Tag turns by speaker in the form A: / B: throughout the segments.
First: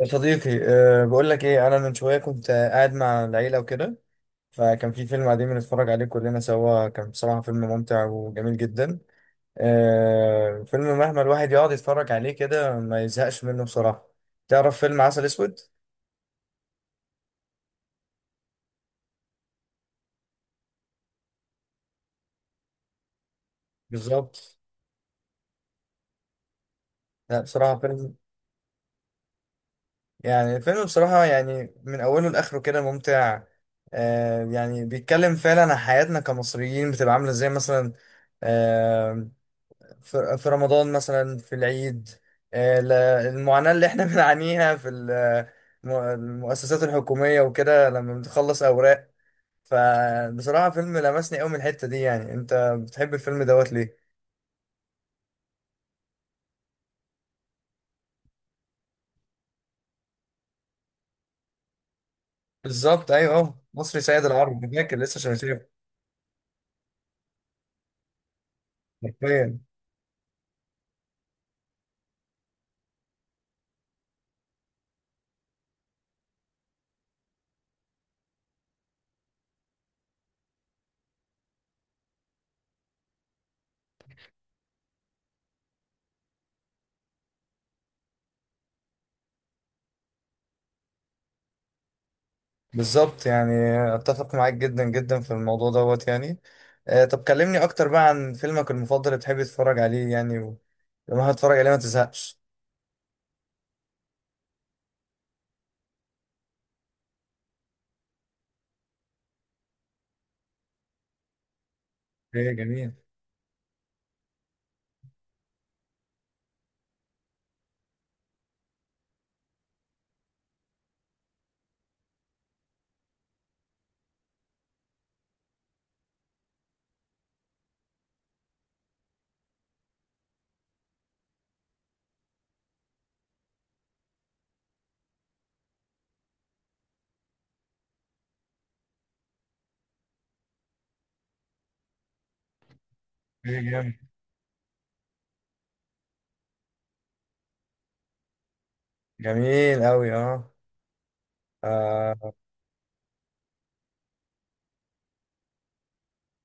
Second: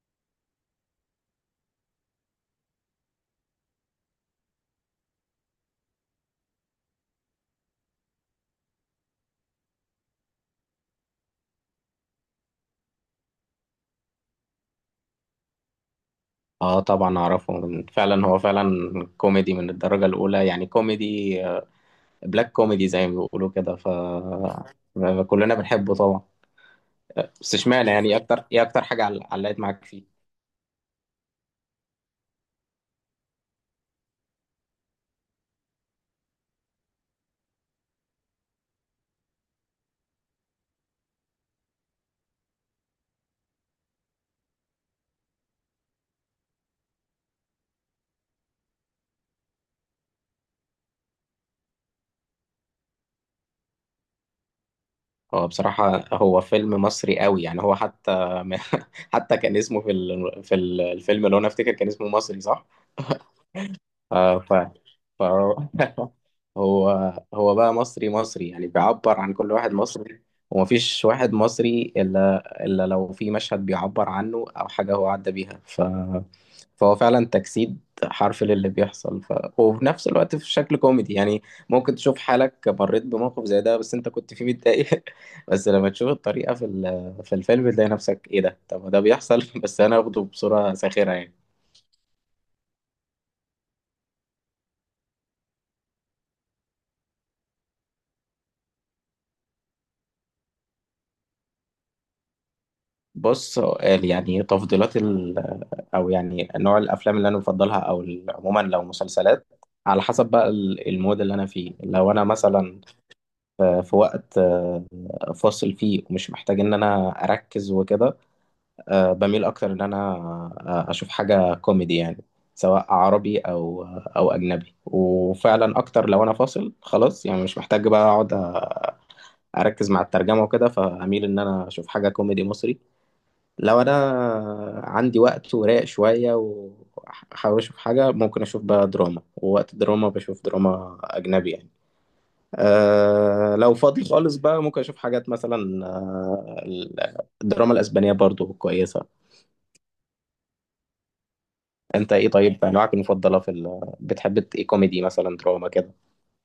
A: يا صديقي بقول لك ايه انا من شويه كنت قاعد مع العيله وكده. فكان في فيلم قاعدين بنتفرج عليه كلنا سوا، كان بصراحه فيلم ممتع وجميل جدا. فيلم مهما الواحد يقعد يتفرج عليه كده ما يزهقش منه بصراحه. تعرف فيلم عسل اسود؟
B: اه طبعا اعرفه فعلا هو فعلا كوميدي من الدرجة الاولى يعني كوميدي بلاك كوميدي زي ما بيقولوا كده ف
A: بالظبط.
B: كلنا بنحبه طبعا.
A: لا
B: بس
A: بصراحه
B: اشمعنى يعني
A: فيلم...
B: إيه اكتر ايه اكتر حاجة علقت معاك فيه؟
A: يعني فيلم بصراحه، يعني من اوله لاخره كده ممتع. يعني بيتكلم فعلا عن حياتنا كمصريين بتبقى عامله ازاي مثلا، آه، في رمضان مثلا، في العيد، المعاناة اللي احنا بنعانيها في المؤسسات الحكومية وكده لما بنخلص أوراق. فبصراحة فيلم لمسني قوي من الحتة دي. يعني انت بتحب الفيلم دوت ليه؟
B: هو بصراحة هو فيلم مصري قوي، يعني هو حتى حتى كان اسمه في الفيلم، اللي هو انا افتكر كان اسمه مصري صح؟
A: بالظبط، ايوه، اهو مصري سيد
B: اه فعلا.
A: العرب، فاكر لسه
B: فهو
A: شايفه.
B: هو هو بقى مصري مصري، يعني بيعبر عن كل
A: حرفيا.
B: واحد مصري، ومفيش واحد مصري إلا لو في مشهد بيعبر عنه أو حاجة هو عدى بيها فهو فعلا تجسيد حرفي للي بيحصل ف... وفي نفس الوقت في شكل كوميدي، يعني ممكن تشوف حالك مريت بموقف زي ده بس أنت كنت فيه متضايق، بس لما تشوف الطريقة في في الفيلم تلاقي نفسك إيه ده، طب ما ده بيحصل بس أنا واخده بصورة ساخرة يعني.
A: بالظبط يعني، اتفق معاك جدا جدا في الموضوع دوت يعني. طب كلمني اكتر بقى عن فيلمك المفضل اللي بتحب تتفرج عليه يعني لما هتتفرج عليه ما تزهقش.
B: بص، سؤال يعني تفضيلات، او يعني نوع الافلام اللي انا بفضلها، او عموما لو مسلسلات، على حسب بقى المود اللي انا فيه. لو انا
A: ايه
B: مثلا
A: جميل.
B: في وقت فاصل فيه ومش محتاج ان انا اركز وكده، بميل اكتر ان انا اشوف حاجة كوميدي، يعني سواء عربي او او اجنبي. وفعلا اكتر لو انا فاصل خلاص، يعني مش محتاج بقى اقعد اركز مع الترجمة وكده، فاميل ان انا اشوف حاجة كوميدي مصري. لو انا عندي وقت ورايق شويه وحابب اشوف حاجه ممكن اشوف بقى دراما، ووقت الدراما بشوف دراما اجنبي يعني. أه
A: ايه
B: لو فاضي
A: جامد.
B: خالص بقى ممكن اشوف حاجات مثلا الدراما الاسبانيه برضو كويسه.
A: جميل أوي، اه.
B: انت ايه
A: آه،
B: طيب؟ انواعك المفضله في بتحب ايه، كوميدي مثلا دراما كده؟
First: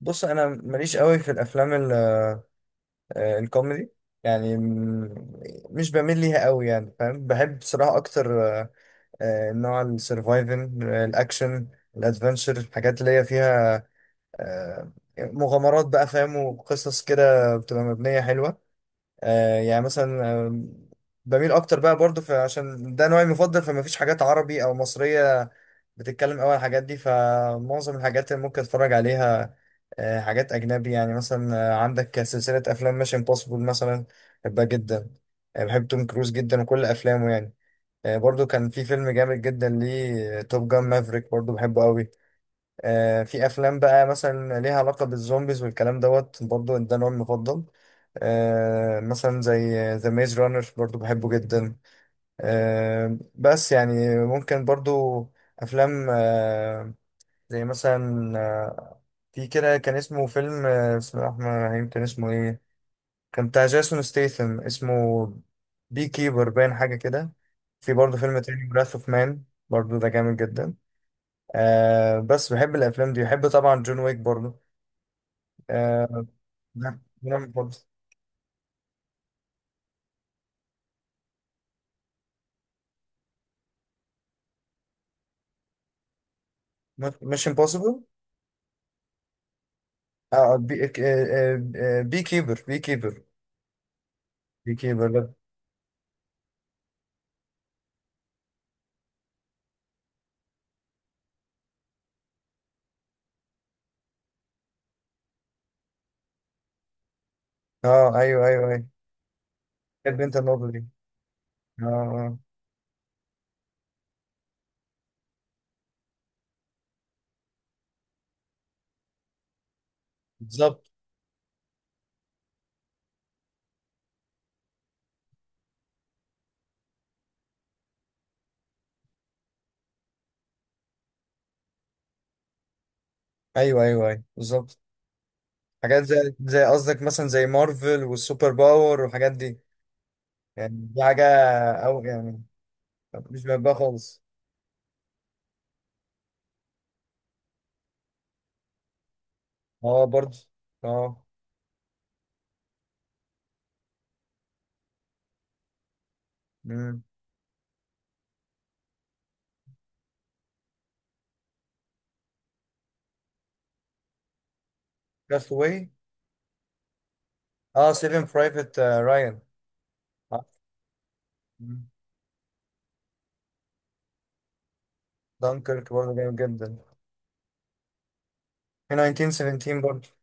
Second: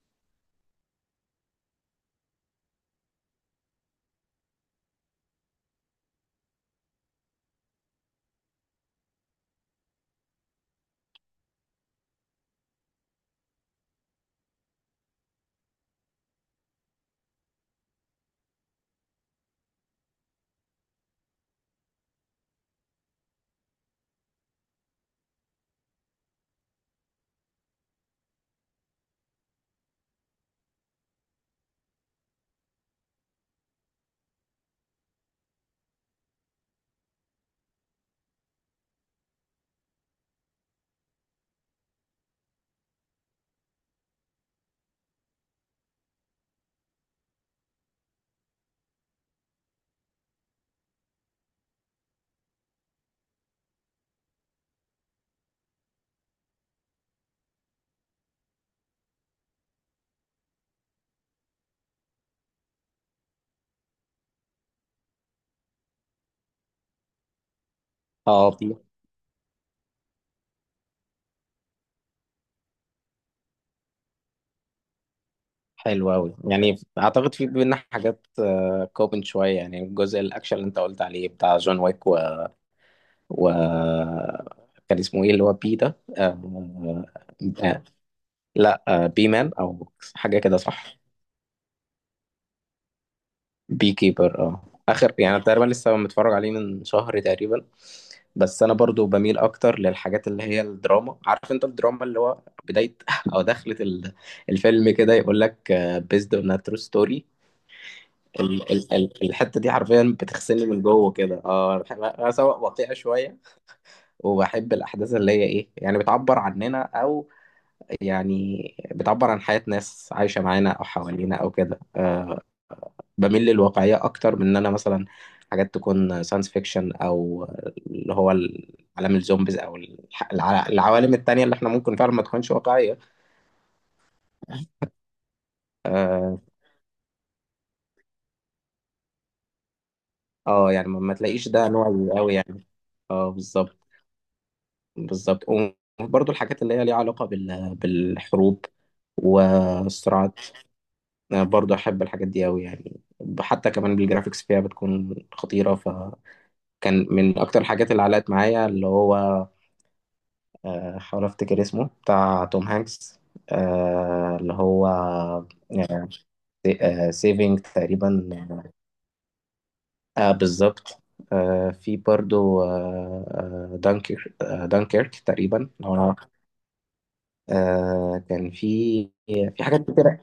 A: بص أنا ماليش أوي في الأفلام الكوميدي، يعني م- مش بميل ليها أوي يعني، فاهم. بحب بصراحة أكتر نوع السرفايفنج، الأكشن، الأدفنشر، الحاجات اللي هي فيها آه، مغامرات بقى فاهم، وقصص كده بتبقى مبنية حلوة. يعني مثلا بميل أكتر بقى برضه عشان ده نوعي المفضل، فمفيش حاجات عربي أو مصرية بتتكلم أوي على الحاجات دي. فمعظم الحاجات اللي ممكن اتفرج عليها حاجات اجنبي يعني. مثلا عندك سلسله افلام ميشن امبوسيبل مثلا، بحبها جدا. بحب توم كروز جدا وكل افلامه يعني. برضو كان في فيلم جامد جدا ليه، توب جان مافريك، برضو بحبه قوي. في افلام بقى مثلا ليها علاقه بالزومبيز والكلام دوت، برضو ده نوع المفضل. مثلا زي ذا ميز رانر برضو بحبه جدا. بس يعني ممكن برضو افلام زي مثلا في كده كان اسمه فيلم، بسم الله الرحمن الرحيم كان اسمه ايه، كان بتاع جاسون ستيثم، اسمه بي كيبر، باين حاجة كده. في برضه فيلم
B: اه،
A: تاني،
B: في.
A: براث اوف مان، برضه ده جامد جدا. بس بحب الافلام دي، بحب طبعا جون ويك برضه.
B: حلو
A: آه
B: قوي، يعني
A: ده
B: اعتقد
A: ده
B: في
A: من
B: بينا
A: برضه.
B: حاجات كومن شويه. يعني الجزء الاكشن اللي انت قلت عليه بتاع جون ويك، وكان اسمه ايه اللي هو بي ده
A: مش
B: آه...
A: امبوسيبل.
B: لا بي مان او
A: اه،
B: حاجه كده
A: بي،
B: صح؟
A: بي كيبر،
B: بي كيبر اه.
A: بي كيبر
B: اخر
A: ده.
B: يعني، أنا تقريبا لسه متفرج عليه من شهر تقريبا. بس انا برضو بميل اكتر للحاجات اللي هي الدراما، عارف انت الدراما اللي هو بدايه او دخلة الفيلم كده يقول لك بيزد اون ترو ستوري،
A: اه ايوه، ايوه، ايوه.
B: الحته دي حرفيا
A: بحب انت
B: بتغسلني
A: النقطة
B: من
A: دي،
B: جوه كده. اه أنا
A: اه.
B: أنا سواء واقعي شويه، وبحب الاحداث اللي هي ايه، يعني بتعبر عننا او يعني بتعبر عن حياة ناس عايشة معانا أو
A: بالظبط.
B: حوالينا أو كده. أه بميل للواقعية أكتر من إن أنا مثلا حاجات تكون ساينس فيكشن أو اللي هو عالم الزومبيز أو العوالم التانية اللي إحنا ممكن فعلا ما تكونش واقعية.
A: ايوه، ايوه، ايوه، بالظبط. حاجات زي
B: أه.
A: زي قصدك مثلا، زي مارفل والسوبر باور والحاجات دي. يعني
B: يعني ما
A: دي
B: ما
A: حاجة
B: تلاقيش ده
A: أو
B: نوعي أوي
A: يعني
B: يعني. اه
A: مش بحبها
B: بالظبط.
A: خالص.
B: بالظبط. وبرضه الحاجات اللي هي ليها علاقة بالحروب
A: اه
B: والصراعات،
A: برضه، اه.
B: أنا برضه أحب الحاجات دي أوي يعني. حتى كمان بالجرافيكس فيها بتكون خطيرة. كان من اكتر الحاجات اللي علقت معايا اللي هو، حاول افتكر اسمه، بتاع توم هانكس، اللي هو
A: كاست واي.
B: سيفينج
A: اه، سيفن
B: تقريبا.
A: برايفت رايان.
B: آه بالظبط. في برضو آه دانكر آه دانكيرك تقريبا
A: دانكيرك
B: لو
A: برضه
B: أنا-
A: جامد جدا.
B: آه كان
A: في
B: في، في
A: 1917
B: حاجات
A: برضه.
B: كتير.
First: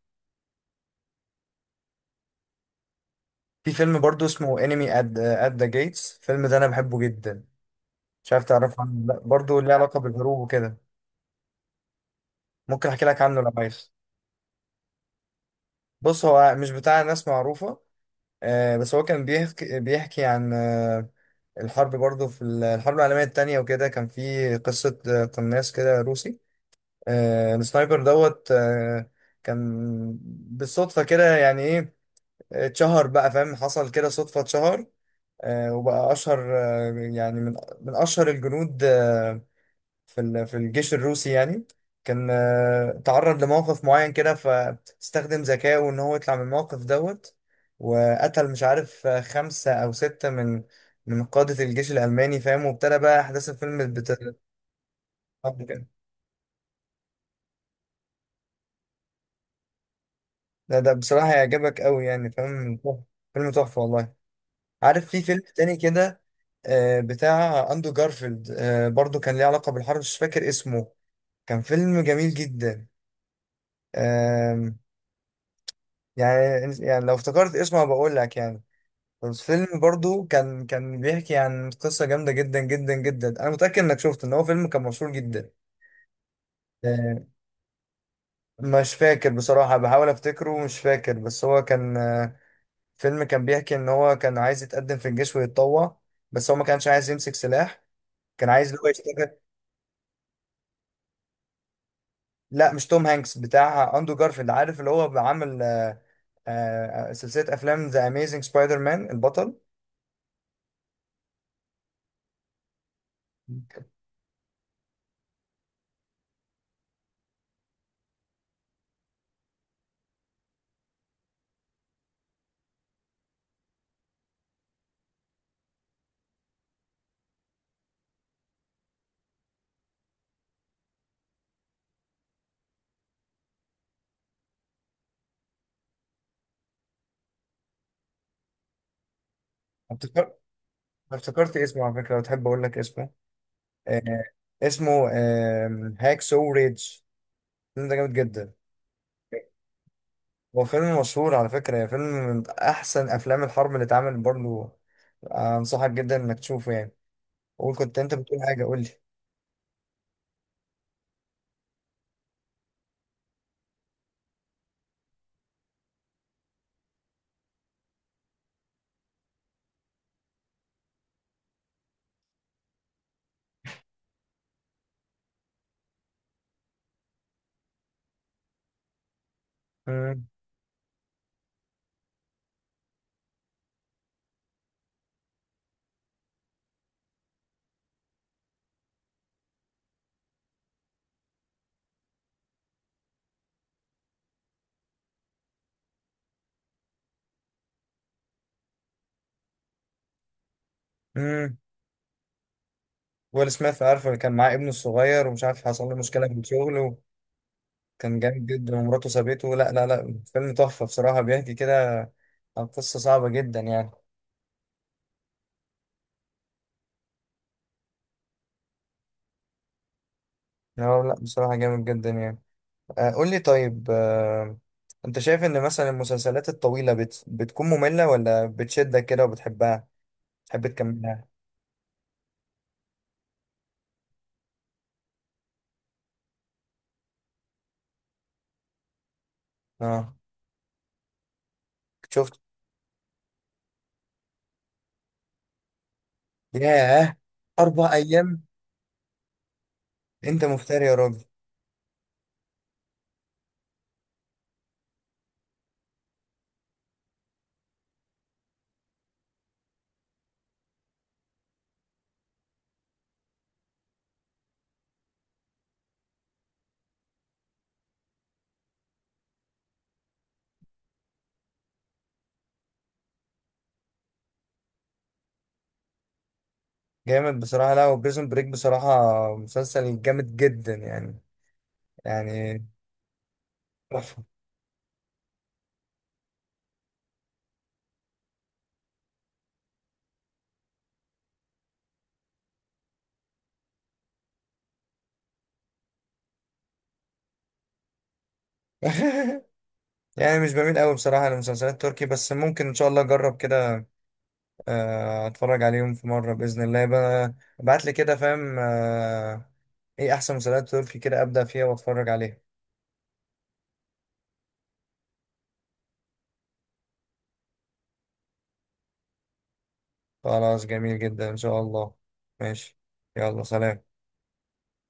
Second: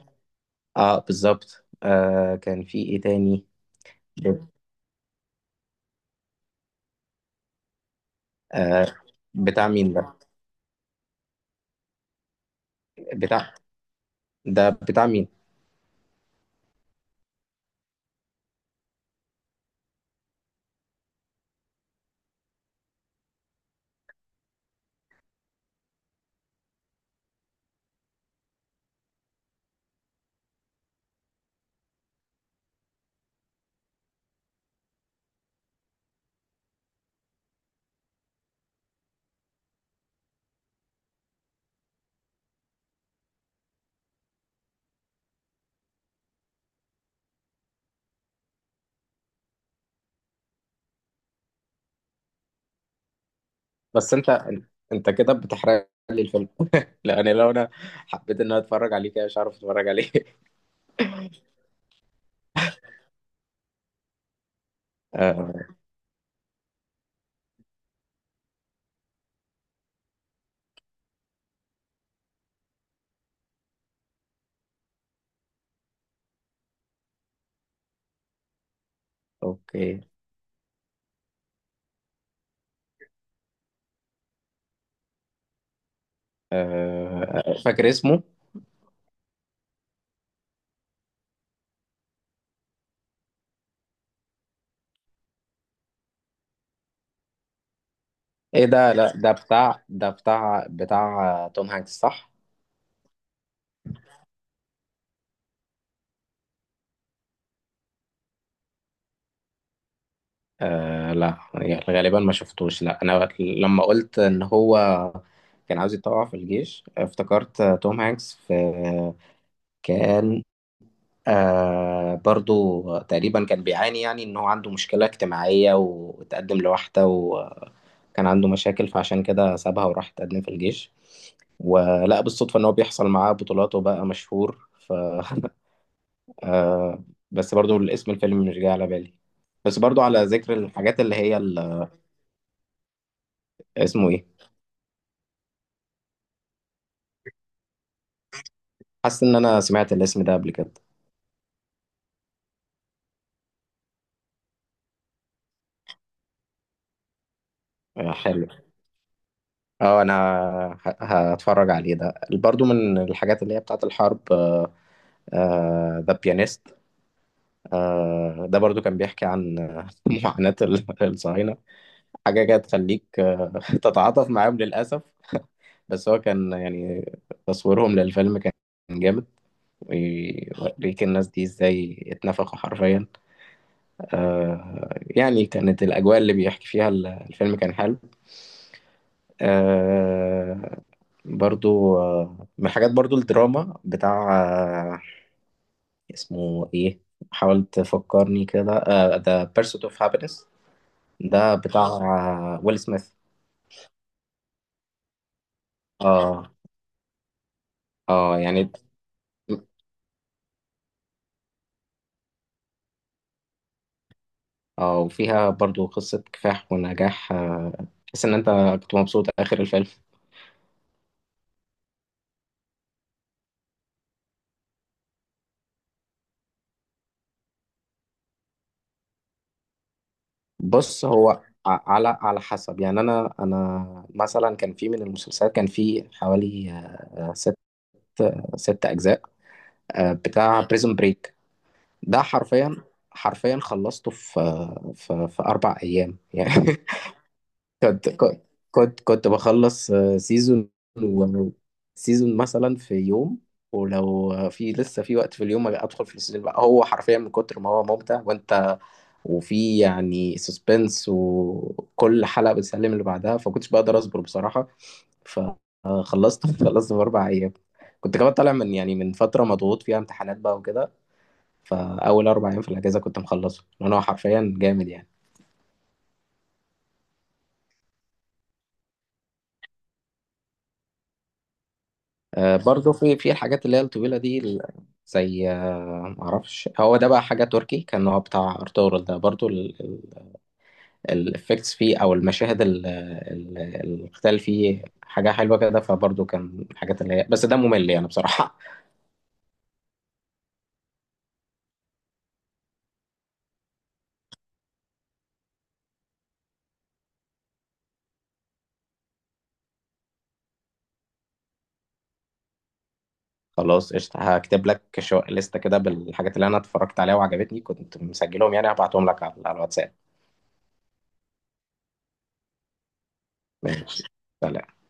B: اه بالظبط. آه كان في ايه تاني؟
A: في فيلم برضه اسمه انمي ات ذا جيتس، الفيلم ده انا بحبه جدا. مش عارف تعرفه عنه
B: آه
A: ولا لأ. برضه
B: بتاع
A: ليه
B: مين
A: علاقة
B: ده؟
A: بالهروب وكده. ممكن احكي لك عنه لو
B: بتاع
A: عايز.
B: ده، بتاع مين؟
A: بص، هو مش بتاع ناس معروفة، بس هو كان بيحكي عن الحرب برضه، في الحرب العالمية التانية وكده. كان في قصة قناص كده روسي، السنايبر دوت، كان بالصدفة كده، يعني ايه اتشهر بقى فاهم، حصل كده صدفة اتشهر. وبقى أشهر يعني من أشهر الجنود في الجيش الروسي يعني. كان تعرض لموقف معين كده، فاستخدم ذكائه ان هو يطلع من الموقف دوت، وقتل مش عارف خمسة او ستة من قادة الجيش الألماني فاهم، وابتدى بقى أحداث الفيلم
B: بس انت، انت كده بتحرق لي الفيلم! لان لو انا حبيت ان انا اتفرج عليه كده مش عارف اتفرج عليه.
A: ده بصراحة هيعجبك أوي يعني فاهم، فيلم تحفة والله. عارف في فيلم
B: آه،
A: تاني كده، بتاع أندرو جارفيلد، برضو كان ليه علاقة بالحرب، مش فاكر اسمه. كان فيلم جميل جدا يعني. يعني لو افتكرت اسمه بقول لك يعني. الفيلم
B: اوكي.
A: برضو كان بيحكي عن قصة جامدة جدا جدا جدا، انا متأكد انك شفته، ان هو فيلم كان مشهور جدا. آه،
B: فاكر اسمه؟
A: مش فاكر بصراحة، بحاول افتكره ومش فاكر. بس هو كان فيلم كان بيحكي ان هو كان عايز يتقدم في الجيش ويتطوع، بس هو ما كانش عايز يمسك سلاح. كان
B: ايه
A: عايز اللي هو
B: ده؟ لا ده
A: يشتغل.
B: بتاع، ده بتاع توم هانكس صح؟
A: لا مش توم هانكس، بتاع اندرو جارفيلد. عارف اللي هو بعمل سلسلة افلام ذا اميزنج سبايدر مان، البطل.
B: آه لا، يعني غالبا ما شفتوش. لا انا لما قلت ان هو كان عاوز يتطوع في الجيش افتكرت توم هانكس في، كان آه برضو تقريبا كان بيعاني، يعني ان هو عنده مشكلة اجتماعية وتقدم لوحده وكان عنده مشاكل فعشان كده سابها وراح تقدم في الجيش، ولقى بالصدفة ان هو بيحصل معاه بطولات وبقى مشهور ف آه. بس برضو الاسم الفيلم مش جاي على بالي. بس برضو على ذكر الحاجات اللي
A: أنا
B: هي
A: افتكرت اسمه على فكرة، لو تحب أقول لك اسمه.
B: اسمه
A: آه
B: ايه،
A: اسمه هاك سو ريدج. الفيلم ده جامد جدا.
B: حاسس ان انا سمعت الاسم ده قبل
A: هو
B: كده.
A: فيلم مشهور على فكرة يعني، فيلم من أحسن أفلام الحرب اللي اتعمل برضه. أنصحك جدا إنك تشوفه يعني. قول، كنت
B: آه
A: أنت بتقول
B: حلو.
A: حاجة، قول لي.
B: اه انا هتفرج عليه. ده برضو من الحاجات اللي هي بتاعت الحرب، ذا بيانيست، ده برضو كان بيحكي عن معاناة الصهاينة، حاجة كده تخليك تتعاطف معاهم للأسف. بس هو كان يعني تصويرهم للفيلم كان جامد،
A: مم.
B: ويوريك الناس دي ازاي اتنفخوا حرفيا. يعني كانت الأجواء اللي بيحكي فيها الفيلم كان حلو. آه، برضو من الحاجات برضو الدراما بتاع آه، اسمه ايه، حاولت تفكرني كده، ذا بيرسوت اوف هابينس، ده
A: مم.
B: بتاع ويل سميث.
A: ويل سميث، عارفه اللي كان معاه ابنه الصغير ومش عارف حصل له مشكلة في
B: اه.
A: الشغل، وكان
B: اه
A: جامد
B: يعني
A: جدا ومراته سابته. لا لا لا، فيلم تحفة بصراحة، بيحكي كده عن قصة صعبة جدا يعني.
B: اه، وفيها برضو قصة كفاح ونجاح. تحس ان انت كنت مبسوط اخر الفيلم.
A: لا لا بصراحة جامد جدا يعني. قول لي طيب انت شايف ان مثلا المسلسلات الطويلة بتكون مملة ولا بتشدك كده وبتحبها، تحب
B: بص
A: تكملها؟
B: هو على على حسب يعني. انا انا مثلا كان في من المسلسلات كان في حوالي ست اجزاء،
A: اه،
B: بتاع بريزون بريك، ده
A: شفت.
B: حرفيا، حرفيا خلصته في في اربع ايام يعني.
A: ياه، اربع
B: كنت كنت
A: ايام
B: كنت بخلص
A: انت
B: سيزون
A: مفتري يا راجل.
B: سيزون مثلا في يوم، ولو في لسه في وقت في اليوم ادخل في السيزون بقى. هو حرفيا من كتر ما هو ممتع وانت، وفي يعني سسبنس وكل حلقة بتسلم اللي بعدها فكنتش بقدر اصبر بصراحة، فخلصت خلصت في اربع ايام. كنت كمان طالع من يعني من فترة مضغوط فيها امتحانات بقى وكده، فاول اربع ايام في الاجازة كنت مخلصه، لان هو حرفيا جامد يعني.
A: جامد بصراحة، لا وبريزون بريك بصراحة مسلسل جامد جدا يعني، يعني
B: برضو في الحاجات اللي هي الطويلة
A: تحفة.
B: دي زي معرفش هو ده بقى حاجة تركي، كان هو بتاع ارطغرل ده برضو، الافكتس فيه او المشاهد القتال فيه حاجة حلوة كده. فبرضو كان الحاجات اللي هي، بس ده ممل يعني بصراحة.
A: يعني مش بميل قوي بصراحة للمسلسلات التركي، بس ممكن ان شاء الله اجرب كده، اتفرج عليهم في مرة بإذن الله بقى. ابعت لي كده فاهم، ايه احسن مسلسلات تركي كده ابدأ فيها واتفرج عليها.
B: خلاص قشطة، هكتب لك شو لستة كده بالحاجات اللي انا اتفرجت عليها وعجبتني، كنت مسجلهم يعني، هبعتهم لك على على الواتساب.
A: خلاص، جميل جدا ان شاء الله. ماشي. يلا سلام.
B: ماشي. سلام.